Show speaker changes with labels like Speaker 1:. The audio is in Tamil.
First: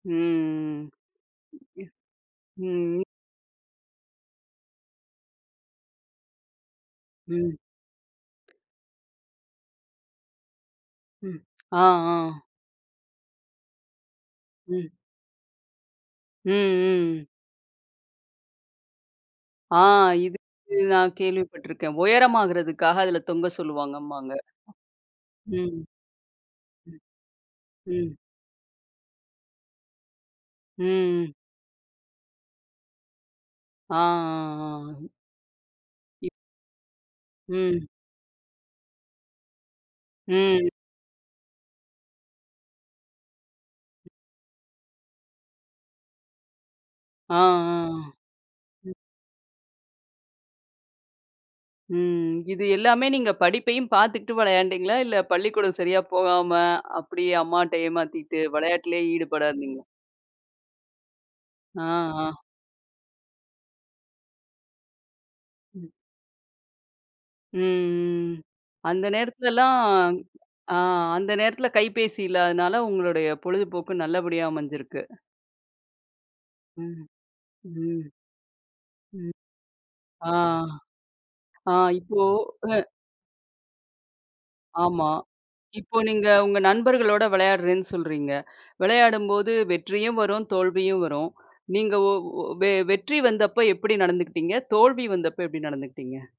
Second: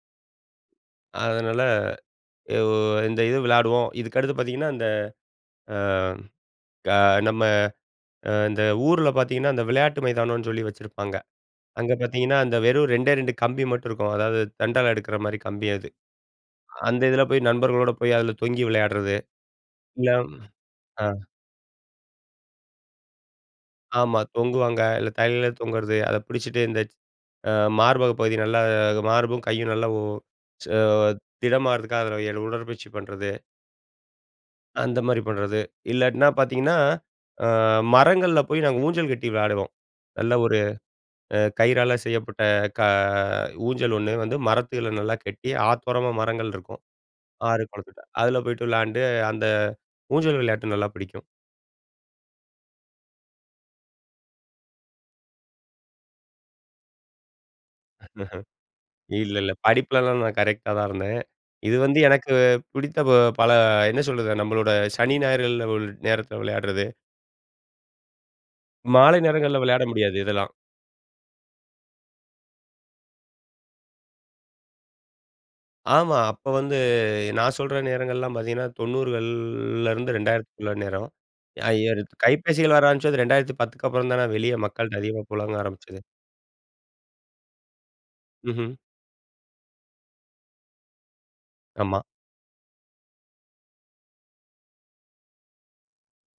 Speaker 1: ம்.
Speaker 2: அதனால
Speaker 1: ம்.
Speaker 2: அ
Speaker 1: ம். ம்.
Speaker 2: இந்த இது விளையாடுவோம். இதுக்கடுத்து பார்த்தீங்கன்னா, இந்த அ நம்ம
Speaker 1: ம்.
Speaker 2: அ இந்த ஊர்ல பார்த்தீங்கன்னா, அந்த விளையாட்டு மைதானம்ன்னு சொல்லி வச்சுருப்பாங்க.
Speaker 1: ம். அ
Speaker 2: அங்க
Speaker 1: ஆ.
Speaker 2: பார்த்தீங்கன்னா, அந்த வெறும் 2 ஏ, 2 கம்பி மட்டும் இருக்கும். அதாவது
Speaker 1: ம்.
Speaker 2: தண்டால எடுக்கிற மாரி கம்பி அது.
Speaker 1: ம்.
Speaker 2: அந்த
Speaker 1: ம்.
Speaker 2: இதுல
Speaker 1: ம்.
Speaker 2: போய் நண்பர்களோட போய் அதுல தொங்கி விளையாடுறது.
Speaker 1: ஆ
Speaker 2: இல்ல
Speaker 1: இதுக்கு நா
Speaker 2: அ.
Speaker 1: கேள்விப்பட்டுருக்கேன். உயரமாகுறதுக்காக அதுல தொங்க
Speaker 2: ஆமா
Speaker 1: சொல்லுவாங்கம்பாங்க.
Speaker 2: தொங்குவாங்க. இல்ல தலைகீழ
Speaker 1: ம்.
Speaker 2: தொங்குறது. அதை புடிச்சிட்டு இந்த
Speaker 1: ம்.
Speaker 2: அ
Speaker 1: ம்.
Speaker 2: மார்பகப் பகுதி நல்லா மார்பும், கையும் நல்லா உ ச
Speaker 1: ம்.
Speaker 2: திடமாகுறதுக்காக அதுல ஏறி உடற்பயிற்சி பண்ணுறது.
Speaker 1: ஆ. ஆ.
Speaker 2: அந்த
Speaker 1: ஆ.
Speaker 2: மாரி பண்ணுறது. இல்லாட்டினா
Speaker 1: இப்
Speaker 2: பார்த்தீங்கன்னா, அ
Speaker 1: ம்.
Speaker 2: மரங்கள்ல போய் நாங்க ஊஞ்சல் கட்டி விளாடுவோம். நல்ல ஒரு
Speaker 1: ம்.
Speaker 2: அ கயிறால செய்யப்பட்ட க ஊஞ்சல் 1 வந்து மரத்தில நல்லா கட்டி, ஆத்தோரமா மரங்கள் இருக்கும்.
Speaker 1: ஆ.
Speaker 2: ஆறு குளத்துல.
Speaker 1: ஆ.
Speaker 2: அதுல போய்ட்டு
Speaker 1: ம்.
Speaker 2: விளையாண்டு, அந்த ஊஞ்சல் விளையாட்டு நல்லா பிடிக்கும்.
Speaker 1: ம். இது எல்லாமே நீங்க படிப்பையும் பார்த்துகிட்டு வெளையாண்டீங்களா? இல்லை, பள்ளிக்கூடம் சரியா போகாம அப்படியே அம்மாட்ட ஏமாத்திட்டு
Speaker 2: இஹ்ம்.
Speaker 1: வெளையாட்டுலயே
Speaker 2: இல்ல,
Speaker 1: ஈடுபடா
Speaker 2: இல்ல.
Speaker 1: இருந்தீங்களா?
Speaker 2: படிப்புலலாம் நான் கரெக்ட்டா தான் இருந்தேன். இது
Speaker 1: ஆ.
Speaker 2: வந்து
Speaker 1: ஆ.
Speaker 2: எனக்கு புடித்த பல என்ன சொல்றது? நம்மளோட சனி ஞாயிறுகள் ஒரு
Speaker 1: ம்.
Speaker 2: நேரத்தில விளையாடுறது.
Speaker 1: ம். ம். அந்த
Speaker 2: மாலை நேரங்கள்ல
Speaker 1: நேரத்துலலாம்,
Speaker 2: விளையாட முடியாது இதெல்லாம்.
Speaker 1: அ அந்த நேரத்தில கைபேசி இல்லாதனால உங்களுடைய பொழுதுபோக்கு நல்லபடியா அமைஞ்சிருக்கு.
Speaker 2: ஆமா. அப்போ வந்து
Speaker 1: ம்.
Speaker 2: நான் சொல்ற
Speaker 1: ம்.
Speaker 2: நேரங்கள்லாம் பார்த்தீங்கன்னா, 90கள்
Speaker 1: ம்.
Speaker 2: லருந்து
Speaker 1: ஆ.
Speaker 2: 2000க்குள்ள நேரம்.
Speaker 1: ஆ
Speaker 2: அய்யது
Speaker 1: இப்போ அ.
Speaker 2: கைபேசிகள் வர ஆரம்பிச்சது 2010 க்கப்புறம் தான வெளிய மக்கள்ட்ட
Speaker 1: ஆமா.
Speaker 2: அதிகமா புலங்க
Speaker 1: இப்போ
Speaker 2: ஆரம்பிச்சது.
Speaker 1: நீங்க உங்க நண்பர்களோட விளையாடுறேன்னு சொல்கிறீங்க.
Speaker 2: ம்ஹ்ம்.
Speaker 1: விளையாடும்போது வெற்றியும் வரும், தோல்வியும் வரும். நீங்க
Speaker 2: ஆமா.
Speaker 1: ஒ ஒ வெ வெற்றி வந்தப்ப எப்படி நடந்துக்கிட்டீங்க? தோல்வி வந்தப்ப எப்படி நடந்துக்கிட்டீங்க?